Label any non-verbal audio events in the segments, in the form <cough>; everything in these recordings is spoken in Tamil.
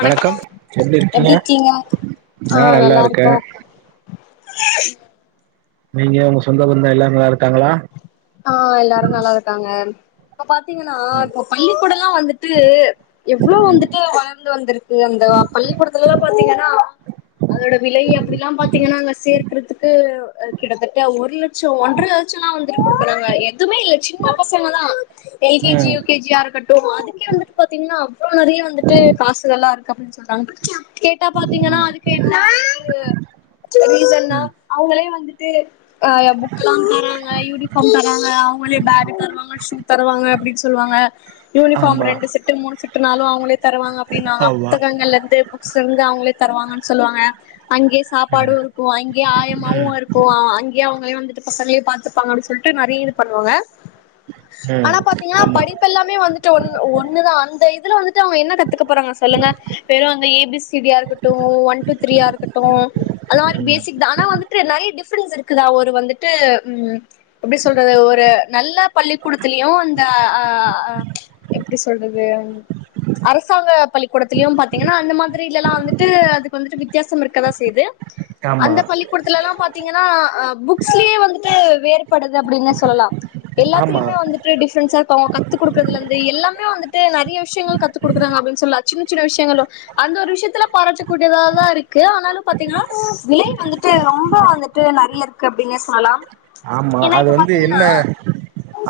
வணக்கோ வணக்கம் எப்டி இருக்கீங்க ஆ நா நல்லா இருக்கே இருக்கோ நீங்க உங்க சொந்த பந்தம் எல்லாரு நல்லா இருக்காங்களா ஆ எல்லாரு நல்லா இருக்காங்க இப்ப பாத்தீங்கன்னா ம் இப்ப பள்ளிக்கூடம் எல்லா வந்துட்டு எவ்ளோ வந்துட்டு வளந்து வந்திருக்கு அந்த பள்ளிக்கூடத்துல எல்லா பாத்தீங்கன்னா அதோட விலை அப்டில்லா பாத்தீங்கன்னா அங்க சேர்க்கிறதுக்கு கிட்டத்தட்ட ஒரு லட்சம் ஒன்றரை லட்சம் குடுக்குறாங்க எதுமே இல்ல சின்ன பசங்க தா எல்கேஜி ம் யுகேஜியா இருக்கட்டும் அதுக்கே வந்துட்டு பாத்தீங்கன்னா அவ்ளோ நெறைய வந்துட்டு காசு நல்லா இருக் <unintelligible> கேட்டா பாத்தீங்கன்னா ம் அதுக்கு என்ன ரீசன்னா ம் அவங்களே வந்து தே அ புக் எல்லாம் தராங்க தவ அவுங்களே பேக் தருவாங்க ஷூ தருவாங்க அப்படின்னு சொல்லுவாங்க யூனிபார்ம் ஆமா ரெண்டு செட்டு மூணு செட்டுனாலும் அவுங்களே தருவாங்க அப்படின்னாங்க ஆமா புத்தகங்கள்ல இருந்து புக்ஸ் இருந்து அவுங்களே தருவாங்கன்னு சொல்லுவாங்க அங்கேயே சாப்பாடும் இருக்கும் அங்கேயே ம் ஆயமாவும் இருக்கும் அங்கயங்க பசங்கலே வந்துட்டு பசங்கலே பாத்துப்பாங்க அப்டின் சொல் நிறைய இது பண்ணுவாங்க ஆனா ம் பாத்தீங்கன்னா ஆமா படிப்பு எல்லாமே வந்துட்டு ஒ ஒண்ணுதான் அந்த இதுல வந்துட்டு அவுங்க என்ன கத்துக்க போறாங்க சொல்லுங்க வெறும் அந்த ஏபிசிடியா இருக்கட்டும் ஒன் டூ த்ரீயா இருக்கட்டும் அந்த மாதிரி ம் பேசிக் தான் ஆனா வந்துட்டு நிறைய டிப் டிப்ரன்ஸ் இருக்குங்க ஒரு வந்துட்டு உம் எப்படி சொல்றது ஒரு நல்ல பள்ளிக்கூடத்திலயும் அந்த அஹ்ஹ எப்படி சொல்றது அரசாங்க பள்ளிக்கூடத்திலயும் பாத்தீங்கன்னா அந்த மாதிரி இல்லல்லாம் வந்துட்டு அதுக்கு வந்துட்டு வி வித்தியாசம் இருக்கிறதா செய்து ஆமா அந்த பள்ளிக்கூடத்துல எல்லாம் பாத்தீங்கன்னாஆஹ் புக்ஸ்லயே வந்துட்டு வேறு படுது அப்படின்னு சொல்லலா ஆமா எல்லாத்தலுமே வந்துட்டு டிப்ரஷா இருக்க கத்து குடுக்கறதுல இருந்து எல்லாமே வந்துட்டேன் நிறைய விஷயங்கள கத்து கொடுக்குறாங்க அப்பின்னு சொல்ல சின்ன சின்ன விஷயங்களும் அந்த ஒரு விஷயத்துல பாராட்டக்க கூடியதா தான் இருக்கு ஆனாலும் பாத்தீங்கன்னா விலை வந்துட்டு ரொம்ப வந்துட்டு நிறைய இருக்கு அப்டின்னுசொல்லலாம் ஆமா அது வந்து என்ன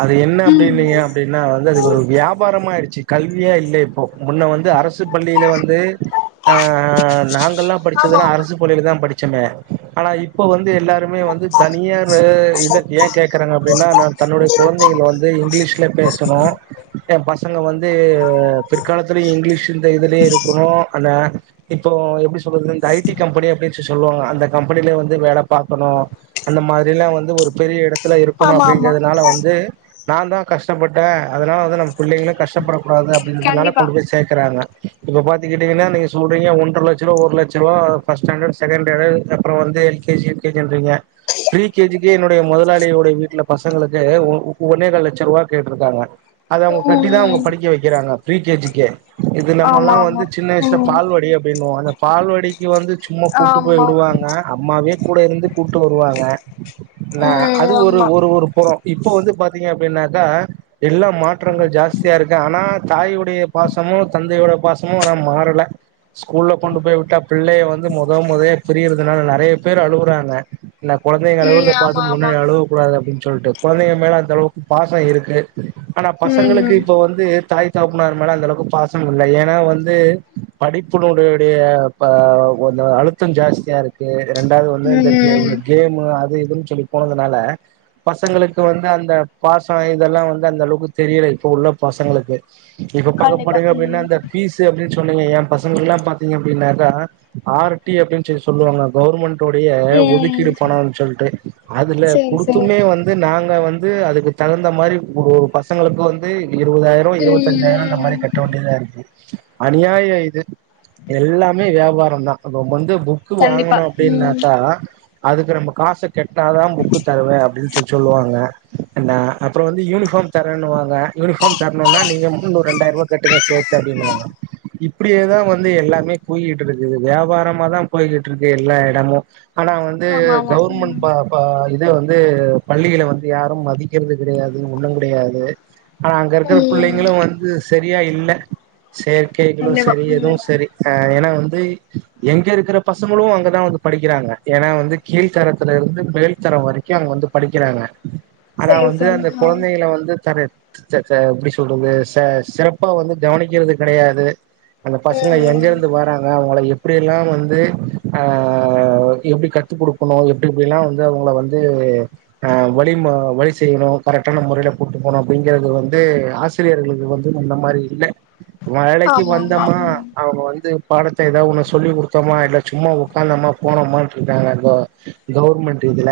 அது என்ன அப்படின்னீங்க அப்படின்னா வந்து அது ஒரு வியாபாரமயிடுச்சி கல்வியா இல்ல இப்போ முன்ன வந்து அரசு பள்ளியில வந்து ஆஹ் நாங்கள்லா ஆமா படிச்சதெல்லா ஆமா அரசு பள்ளியில தா படிச் ச்சாமே ஆனா இப்ப வந்து எல்லாருமே வந்து தனியா இதை ஏன் கேட்குறாங்க அப்படின்னா நான் தன்னுடைய குழந்தைங்க வந்து இங்கிலீஷில் பேசணும் என் பசங்கள் வந்து பிற்காலத்துலயும் இங்கிலீஷ் இந்த இதுலயே இருக்கணும் அந்தால் இப்போ எப்படி சொல்றது இந்த ஐடி கம்பெனி அப்டின் சிஸ் சொல்லுவாங்க அந்த கம்பெனிலே வந்து வேலை பாக்கணும் அந்த மாதிரி எல்லாம் வந்து ஒரு பெரிய இடத்தை ல இருக்கணும் அப்படிங்கிறதுனால வந்து நா தா கஷ்டப்பட்டே அதனால வந்து நம் புள்ளைங்களும் கஷ்டப்படக்கூடாது அப்படின்றதுனால கண்டிப்பா கொண்டு போய் சேர்க்குறாங்க இப்ப பாத்துக்கிட்டீங்கன்னா நீங்க சொல்றீங்க ஒன்ற லட்சருவ ஒரு லட்சருவ ஃபர்ஸ்ட் ஸ்டாண்டர்ட் செகண்ட் ஸ்டாண்டர்ட் அப்பறம் வந்து எல் கேஜியுஜின்றீங்க பிரீ கேஜிக்குே என்னுடைய முதலாளியோடைய வீட்டுல பசங்களுக்கு ஒன்னே காலட்சம் ரூபாய் கேட்டிருக்காங்க அது அவங்க கட்டி தான் அவங்க ம் படிக்க வைக்கிறாங்க பிரீ கேஜிக்கே இது ம் நம்ம ஆமா எல்லாம் ஆமா வந்து சின்ன வயசுல ம் பால்வடி அப்படின்னு வோம் பால்வடிக்கு வந்து சும்மா கூட்டு போய் ஆமா விடுவாங்க அம்மாவே கூட இருந்து கூப்ட்டு வருவாங்க நா ம் அது ஒரு ஆமா ஒரு ஒரு புறம் இப்போ வந்து பார்த்தீங்க அப்படின்னாக்கா எல்லா மாற்றங்கள் ஜாஸ்தியா இருக்கு ஆனா தாயுடைய பாசமும் தந்தையோட பாசமும் ஆனா மாறல ஸ்கூல்ல கொண்டு போய் விட்டா பிள்ளைய வந்து முத முதைய பிரிறதுனால நிறைய பேர் அழுகுறாங்க குழந்தைங்க ம் அழுவுறத ஆமா பாத்து ஆமா முன்னாடி அழுகக்கூடாது அப்பின்னு சொல்லிட்டு குழந்தைங்க மேலே அந்த அளவுக் பாசம் இருக்கு ஆனா பசங்களுக்கு ம் இப்ப வந்து தாய் தாக்குனார் மேல அந்த அளவுக்கு பாசம் இல்லை ஏன்னா வந்து படிப்புனடடைய கொஞ்ச அழுத்தம் ஜாஸ்தியா இருக்கு இரண்டாவது வந்து ம் இந்த ம் கேப அது எதுன்னு சொல்லி போனதுனால பசங்களுக்கு வந்து அந்த பாசம் இதெல்லாம் வந்து அந்த அளவுக்கு தெரியல இப்ப உள்ள பசங்களுக்கு இப்ப பாக்க கண்டிப்பா போறீங்க அப்படின்னா ம் அந்த பீசு அப்படின் சொல் சொன்னீங்க என் பசங்கள் எல்லாம் பாத்தீங்க அப்படின்னாக்க ஆர்டி அப்படின்னு சொல்லுவாங்க கவர்மெண்ட் டுடய ஒதிக் ம் கீடு பனம்னு சொல்லிட்டு அதுல சேரி சேரி கொடுத்துமே வந்து நாங்க வந்து அதுக்கு தகுந்த மாதிரி ஒரு ஒரு பசங்களுக்கு வந்து இருபதாயிரம் இருவத்தஞ்சாயிரம் அந்த மாரி ம் கட்ட வேண்டிதா இருக்கு அநியாய இது எல்லாமே வியாபாரம் வந்து <unintelligible> புக்கு கண்டிப்பா வாங்கணும் ம் அப்படின்னாக்கா அதுக்கு நம்ம காசு கெட்னா தான் புக்கு தருவேன் அப்படின்னு சொல்லி சொல்லுவாங்க அப்புறம் வந்து யூனிஃபார்ம் தரேன்னுவாங்க யூனிபார்ம் தரணும்னா நீங்க முன்னூறு ரெண்டாயிரம் ரூபாய் கட்டுங்க சேர்த்து அப்படின்னுவாங்க இப்படியேதான் வந்து எல்லாமே போயிட்டு இருக்குது வியாபாரமா தான் போயிட்டு இருக்கு எல்லா இடமும் ஆனா ஆமா ஆமா ம் கவர்மெண்ட் இது வந்து பள்ளிகள வந்து யாரும் மதிக்கிறது கிடையாது ஒண்ணும் கிடையாது ஆனா அங்க இருக்கற ம் பிள்ளைங்களும் வந்து சரியா இல் இல்ல செயற்கைகளும் கண்டிப்பா சரி ம் எதுவும் சரி ஆஹ் ஏன்னா வந்து எங்க இருக்கிற பசங்களும் அங்கதான் வந்து படிக்கிறாங்க ஏன்னா வந்து கீழ்த்தரத்துல இருந்து மேல்தரம் வரைக்கும் அவங்க வந்து படிக்கிறாங்க ஆனா சேரி வந்து சேரி அந்த ஆ ம் குழந்தைகள வந்து தர எப்படி சொல்றது ச சிறப்பா வந்து கவனிக்கிறது கிடையாது அந்த பசங்க எங்கிருந்து வராாங்க அவங்கள எப் அப்படிய எல்லாம் வந்து அஹ எப்படி கட் த்து கொடுக்கணும் எப்படி இப்படிலாம் வந்து அவங்கள வந்து அஹ் வழி வழி செய்யணும் கரெக்டான முறையில போட்டுக்கணும் அப்படிங்கறிறது வந்து ஆசிரியர்களுக்கு வந்து அந்த மாதிரி இல்லை மழைக்கு ஆமா ஆமா வந்தமா ம் ம் அவங்க வந்து பாடத்தை ஏதாவ ஒன்னு சொல்லி கொடுத்தோமா இல்லை சும்மா உட்காந்தமா போனோம இருக்காங்க கவர்மெண்ட் இதுல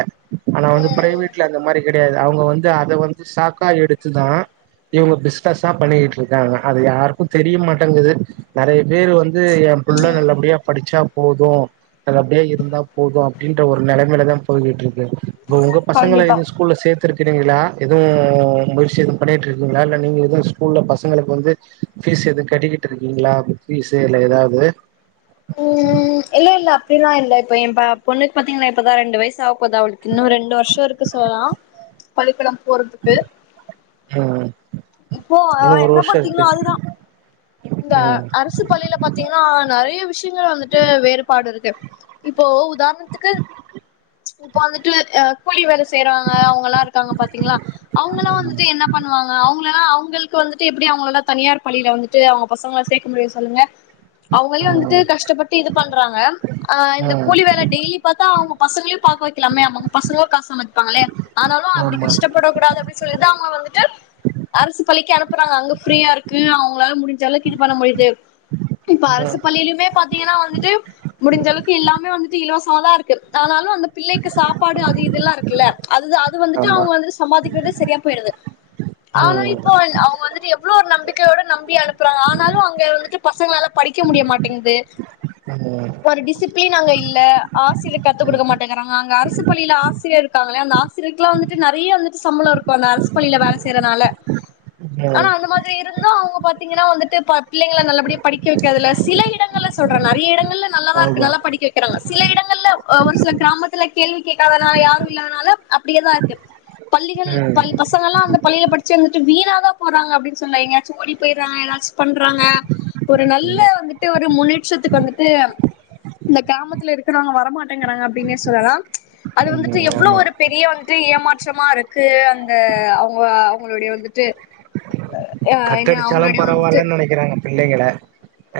ஆனால் வந்து பிரைவேட்ல அந்த மாதிரி கிடையாது அவங்க வந்து அதை வந்து சாக்கா எடுத்து தான் இவங்க பிஸ்னஸ்ஸா பண்ணிக்கிட்டு இருக்காங்க அது யாருக்கும் தெரியமாட்டேங்குது நிறைய பேர் வந்து என் புள்ள ம் நல்லபடியா படிச்சா போதும் நல்லபடியா இருந்தா போதும் அப்படின்ற ஒரு நிலைமில தான் போயகிட்டு இருக்கு இப்ப உங்க பசங்க கண்டிப்பா எது ஸ்கூல்லல சேர்த்துக்கு எதுவும் முயற்சி எதுவும் பண்ணிட்டு இருக்கீா இல்ல நீங்க எ ஸ்கூல்ல பசங்களுக்கு வந்து பீஸ் எது கட்டக்கிட்டு இருக்கீங்களா பீஸ் இல்ல ஏதாவது ம் இல்ல இல்ல அப்படியெல்லாம் இல்ல இப்ப பொண்ணு பாத்தீன்னா இப்பதான் ரெண்டு வயசு ஆக இன்னும் ரெண்டு வருஷம் இருக்கு சொன் பள்ளிக்கடம் போறதுக்கு ம் இப்போ இன்னு ஒரு என்ன வருஷோ இருக்கு பாத்தீங்கன்னா அதுதான் இந்த ம் அரசு பள்ளியில பாத்தீங்கன்னா நிறைய விஷயங்கள் வந்து வேறுபாடு இருக்கு இப்போ உதாரணத்துக்கு இப்போ வந்துட்டு கூலி வேல சேவாங்க அவங்க எல்லாம் இருக்காங்க பாத்தீங்களா சேரா சேரா அவங்கல்லாம் இருக்காங்க பாத்திங்களா அவ்ங்கள ம் வந்துட்டு என்ன பண்ணுவாங்க அவங்களல்லாம் அவங்க இப்ப வந்துட்டு எப்படி அவங்களல்லாம் தனியார் பள்ளியில வந்துட்டு அவங்க பசங்கங்கள சேர்க்க முடியும் சொல்லுங்க அவங்களையும் வந்துட்டு ம் கஷ்டப்பட்டு இது பண்றாங்க இந்த கூலி ம் வேலை டெய்லி பார்த்தா அவங்க பசங்களையும் பாக்க வைக்கலாமே அவங்க பசங்களும் காச சம்பாரிப்பாங்களே ஆனாலும் அப்படி ஆமா கஷ்டப்படக்க கூடாத சொல்லி அவங்க வந்துட்டு அரசு பள்ளிக்கு அனுப்புறாங்க அங்க இருக்கு அவங்களால முடிஞ்சலவுக்கு இது பண்ண முடியுது இப்ப அரசு ம் பள்ளியிலுமே பாத்தா வந்துட்டு முடிஞ்ச அளவுக்கு எல்லாமே வந்துட்டு இலவச தான் இருக்கு அதனால அந்த பிள்ளைக்கு சாப்பாடு அது இதெல்லாம் இருக் இல அது அது வந்துட்டு ஆமா அவங்க வந்துட்டு சம்பாதிக்கிறதே சரியா போயிடுது ஆனா ம் இப்போ அவங்க வந்துட்டு இவ்வளவு ஒரு நம்பிக்கையோட நம்பி அனுப்புறாங்க ஆனாலும் அங்க வந்துட்டு பசங்களாலாம் படிக்க முடிய மாட்டேங்குது ம் ஒரு டிசிப்ளின் அங்க இல்ல ஆசிரியர்க்கு கத்துக் ம் கொடுக்க மாட்டேங்கிறாங்க அங்க அரசு பள்ளியில ஆசிரியர் இருக்காங்களே அந்த ஆசிரியர்கக்கு எல்லாம் வந்துட்டு நிறைய வந்துட்டு சம்பளம் இருக்கும் அந்த அரசு பள்ளியில வேலை செய்யறனால ஆனா ம் அந்த மாதிரி இருந்தும் அவங்க பாத்தீங்கன்னா வந்துட்டு பிள்ளைங்களை நல்லபடிய படிக்க வைக்கதுல சில இடங்கள சொல்றேன் நிறைய இடங்கள்ல நல்லதான் இருக்கு ஆமா நல்ல படிக்க வைக்கிறாங்க சில இடங்கள்ல ஒரு சில கிராமத்துல கேள்வி கேட்காதனால யாரும் இல்லாதனால அப்படியேதான் இருக்கு பள்ளிகள் ம் பல் பசங்கள் எல்லாம் அந்த பள்ளியில படிச்சு வந்துட்டு வீணாதான் போடுறாங்க அப்படின்னு சொல்லல எங்கயாச்சும் ஓடி போயடுறாங்க ஏதாச்சும் பண்றாங்க ஒரு நல்ல ம் வந்துட்டு ஒரு முன்னிட்டு த்துக்கு வந்துட்டு இந்த கிரமத்துல இருக்க வர மாட்டே ங்கறாங்க அப்படின்னே சொல்லலாம் அது வந்துட்டு ம் எவ்வளவு ஆமா ஒரு பெரிய வந்துட்டு ஏமாற்றமா இருக்கு க்கு அந்த அவங்க அவங்களுடைய வந்துட்டு அஹ் என்ன கட்டடிச்சாலும் அவங்களுடைய வந்துட்டு பரவாயில்லன்னு நினைக்கிறாங்க பிள்ளைங்கள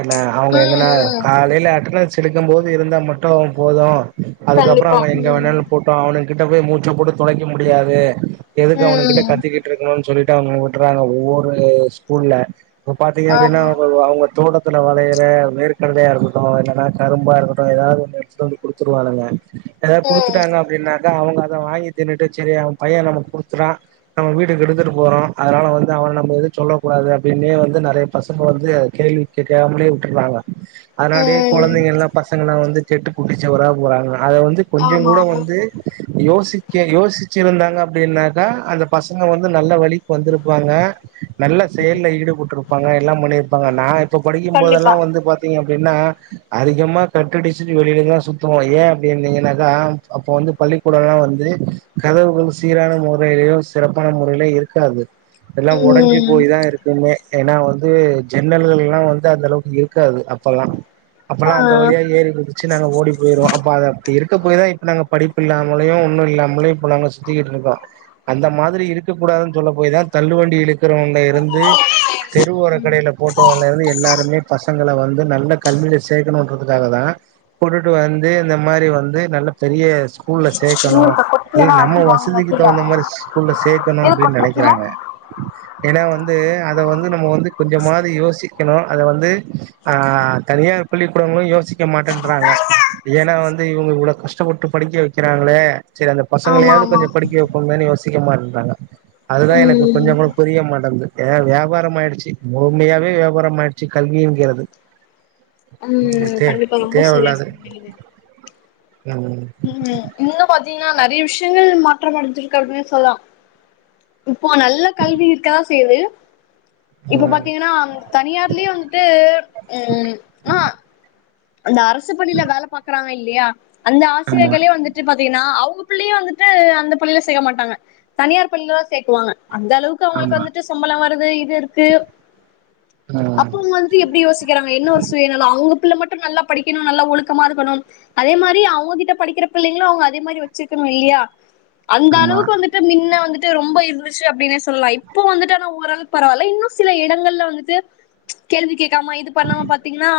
இல்ல ம் அவங்க எங்கன்னா ம் காலையில அட்டனன்ஸ் போட் சிலிக்கும்போது இருந்தால் மட்டும் போதும் அதுக்கப்பறம் கண்டிப்பா அவன் எங்க ம் வேனால போவ்ட்டும் அவனு கிட்ட போய் மூச்சை போட்டு துலைக்க முடியாது எதுக்கு அவன கிட்ட ம் கத்தக்கிட்டு இருக்கணும்னு சொல்லிட்டு அவங்க விட்டுறாங்க ஒவ்வொரு ஸ்கூல்லல இப்ப பாத்தீங்க அப்படின்னா ஆமா அவங்க தோட்ட இத்துல வளையற வேர்க்கடலையாக்கட்டும் என்னலைன்னா கரும்பா இருக்கட்டும் ஏதாவது ஒ எடுத்துட்டு வந்து கொடுத்துருவானுங்க எதாவது ம் குடுத்துட்டாங்க அப்படின்னா அவங்க அத வாங்கி திண்னுட்டு சரி அவன் பையன் நமக்கு கொடுத்துடான் நம்ம வீடுக்கு எடுத்துட்டு போறோம் அதனால வந்து அவம் து சொல்லக் கூடாது அப்படின்னே வந்து நிறைய பசங்க வந்து கேள்வி காமே விட்டுருறாங்க அதனடியே ம் குழந்தைங்க எல்லாம் பசங்கல்லாம் வந்து கெட்டு குட்டிச்சவரா போறாங்க அதை வந்து கொஞ்ச ஆமா கூட ஆமா வந்து யோசிக்க யோசிச்ச வச்சிருந்தாங்க அப்படின்னாக்கா அந்த பசங்க வந்து நல்ல வழி வந்திருப்பாங்க நல்ல செயல்லல ஈடுபட்டிருப்பாங்க எல்லாம் முன்னிருப்பாங்க நான் இப்ப படிக்கும் கண்டிப்பா போதெல்லாம் வந்து பாத்தீங்க அப்படின்னா அதிகமா கட்டடிச்சுட்டு வெளியிலதான் சுத்துவோம் ஏன் அப்படிந்தீங்கன்னாக்கா அப்ப வந்து பள்ளிக்கூடம் எல்லாம் வந்து கதவுகள் சீரான முறையிலயும் சிறப்பான முறையிலயும் இருக்காது எல்லாம் உடஞ்ச ஞ்சு ம் போய் தான் இருக்குமே ஏன்னா வந்து ஜன்னல் வழிய எல்லாம் வந்து அந்த அளவுக்கு இருக்காது அப்பல்லாம் அப்பெல்லாம் அந்த வழியா ஏறி குதிச்சு நாங்க ஓடி போயுருவோம் அப்ப அது அப்படி இருக்க போய் தான் இப்ப நாங்க படி இல்லாமல ஒன்னும் இல்லாமல இப்ப நாங்க சுத்திக்கிட்டு இருக்கோம் அந்த மாதிரி இருக்கக்கூடாது சொல்ல போய் தான் தள்ளுவண்டி இழுக்கு <unintelligible> இங்க இருந்து தெருவோர கடையில போட்டவ இருந்து எல்லாருமே பசங்களை வந்து நல்ல கல்வில சேர்க்கணுன்றதுக்காக தான் கொட்டுட்டு வந்து இந்த மாதிரி வந்து நல்ல பெரிய ஸ்கூல்ல சேக்கணும் ஊருக்க இல்ல கொட்லனா நம்ம அடி வாங்குவ வசதிக்கு கீழ தகுந்த மாதிரி ஸ்கூல்ல சேர்க்கணும் எது அப்படின்னு கொட்ற கீழ நினைக்கிறாங்க என்னா வந்து அதை வந்து நம் வந்து கொஞ்சமது யோசி இருக்கணு அது வந்து ஆஹ் தனியா பள்ளிக்கூடங்களு யோசி எடுக்க மாட்டேன்றாங்க ஏன்னா வந்து இவங்க இவ்ளோ கஷ்டப்பட்டு படிக்க வைக் கிறாங்களே சரி அந்த ஆமா பசங்களயாவது ஆமா கொஞ்சம் படிக்க வைப்பமேனு யோசி அதிகமா இருந்தாங்க அதுதா எனக்கு ம் கொஞ்சோ கூட குமாட்டன்து ஏ வியாபாரமாயிடுச்சி முழுமையாவே வியாபாரம் ஆயிடுச்சி கல்வியிங்றது ம் கண்டிப்பா ரொம்ப சரியா தேவயில்லாது சொன்னீங்க ம் இன்னும் பாத்தீங்கன்னா நறயா விஷயங்கள் மாற்றம் அடைஞ்சிருக்கு அப்டின் சொல்லலாம் இப்போ நல்ல கல்வி இருக்கா செய்து இப்ப ம் பாத்தீங்கன்னா தனியார்லே வந்துட்டு ம் ஆ அந்த அரசு பள்ளியில வேல பாக்குறாங்க இல் லியா அந்த ஆமா ஆசிரியர்களே வந்துட்டு பாத்தீங்கன்னா அவுங்க பிள்ளைய வந்துட்டு அந்த பள்ளியில சேக மாட்டாங்க தனியார் பள்ளியில தான் சேக்குவாங்க அந்த அளவுக்கு அவுங்களுக்கு ஆமா வந்துட்டு சம்பளம் வ ல்லது இது இருக்கு அப்ப ம் அவுங்க வந்து எப்டி யோசிக்கிறாங்க என்ன ஒரு சுயனலோ அவுங்க கிள மட் நல்லா படிக்கிணு நல்லா ஒழுக்கமா இருக்கணு அதே மாரி அவுங்ககிட்ட படிக்கிற பிள்ளைங்களும் அவுங்க அதே மாரி வச்சிருக்கணு இல்லையா அந்த ஆமா அளவுக்கு வந்துட்டு மின்ன வந்துட் டு ரொம்ப இருந்துச்சு அப்டின்னே சொல்லலாம் இப்போ வந்துட்டுனா ஓரளவுக்கு பரவாயில்ல இன்னும் சில இடங்கள்ல வந்துட்டு கேள்வி கேக் கமா இது பண்ணாம பாத்தீங்கன்னா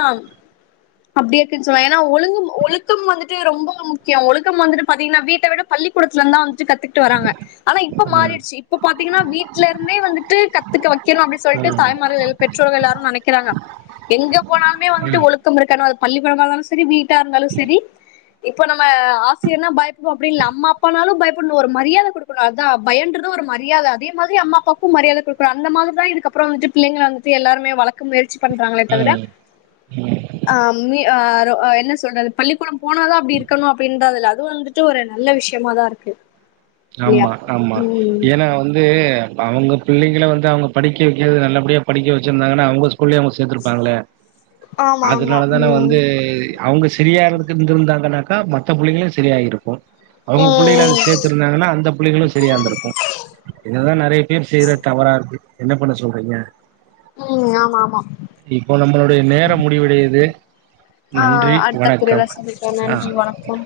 அப்டி இருக்குன்னு சொல்வான் ஏன்னா ஒழுங்கு ஒழுக்கம் வந்துட்டு ரொம்ப முக்கியம் ஒழுக்கம் வந்துட்டு பாத்தீங்கன்னா வீட்ட விட பள்ளிக்கூடத்துலந்தான் ட்டு கத்துக்கிட்டு வராங்க ஆனா இப்ப ம் மாறிடுச்சு இப்ப பாத்திங்கனா வீட்ல இருந்தே வந்துட்டு கத்துக்க வக்கனும் அப்டி சொல்லிட்டு ம் தாய் மார்கள் பெற்றோர்கள் எல்லாரு நெனைக்கறாங்க எங்க போனாலுமே வந்துட்டு ம் ஒழுக் க்கனும் அது பள்ளி கூடமா இருந்தாலும் சரி வீட் ட்ட இருந்தாலும் சரி இப்போ நம்ம ஆசிரியர்னா பயப்புடுவோம் அப்டி இல்ல அம்மா அப்பானாலும் பயப்புடனும் ஒரு மரியாத குடுக்கணும் அதான் பயோன்றது ஒரு மரியாத அதே மாதிரி அம்மா அப்பாக்கும் மரியாதை குடுக்கணும் அந்த மாதிரி தான் இதுக்கப்புறம் வந்துட்டு பிள்ளைங்கள வந்துட்டு எல்லாருமே வளக்க முயற்சி பண்றாங்களே தவிர ம் ம் அம்மி ஆ என்ன சொல்றது பள்ளிக்கூடம் போனதா அப்பிடி இருக்குனு அப்பிடின்றதுல அது வந்துட்டு ஒரு நல்ல விஷயமாதா இருக்கு இல்லையா ஆமா ஆமா உம் ஏன்னா வந்து அவுங்க பிள்ளைங்களை வந்து அவங்க படிக்க வைக்கிறது நல்லபடியா படிக்க வச்சிருந்தாங்கன்னா அவங்க உள்ளே அவங்க சேர்த்திருப்பாங்களே ஆமா ஆமா அதனால தான உம் வந்து அவுங்க சேரியா இருந்துருந்தாங்கன்னாக்கா மத்த பிள்ளைங்களு சேரியா இருக்கு அவுங்க பிள்ளைல அது உம் சேத் இருந்தாங்கனா அந்த புள்ளைகளு சரியாந்திருக்கு இதுதா நறைய பேர் செய்ற தவறாருக்கு என்ன பண்ண சொல்றீங்க உம் உம் ஆமா ஆமா இப்ப நம்மளுடைய நேரம் முடிவடையிது ஆ அடுத்த பிரிவுல சந்திப்போம் ஆ நன்றி வணக்கம்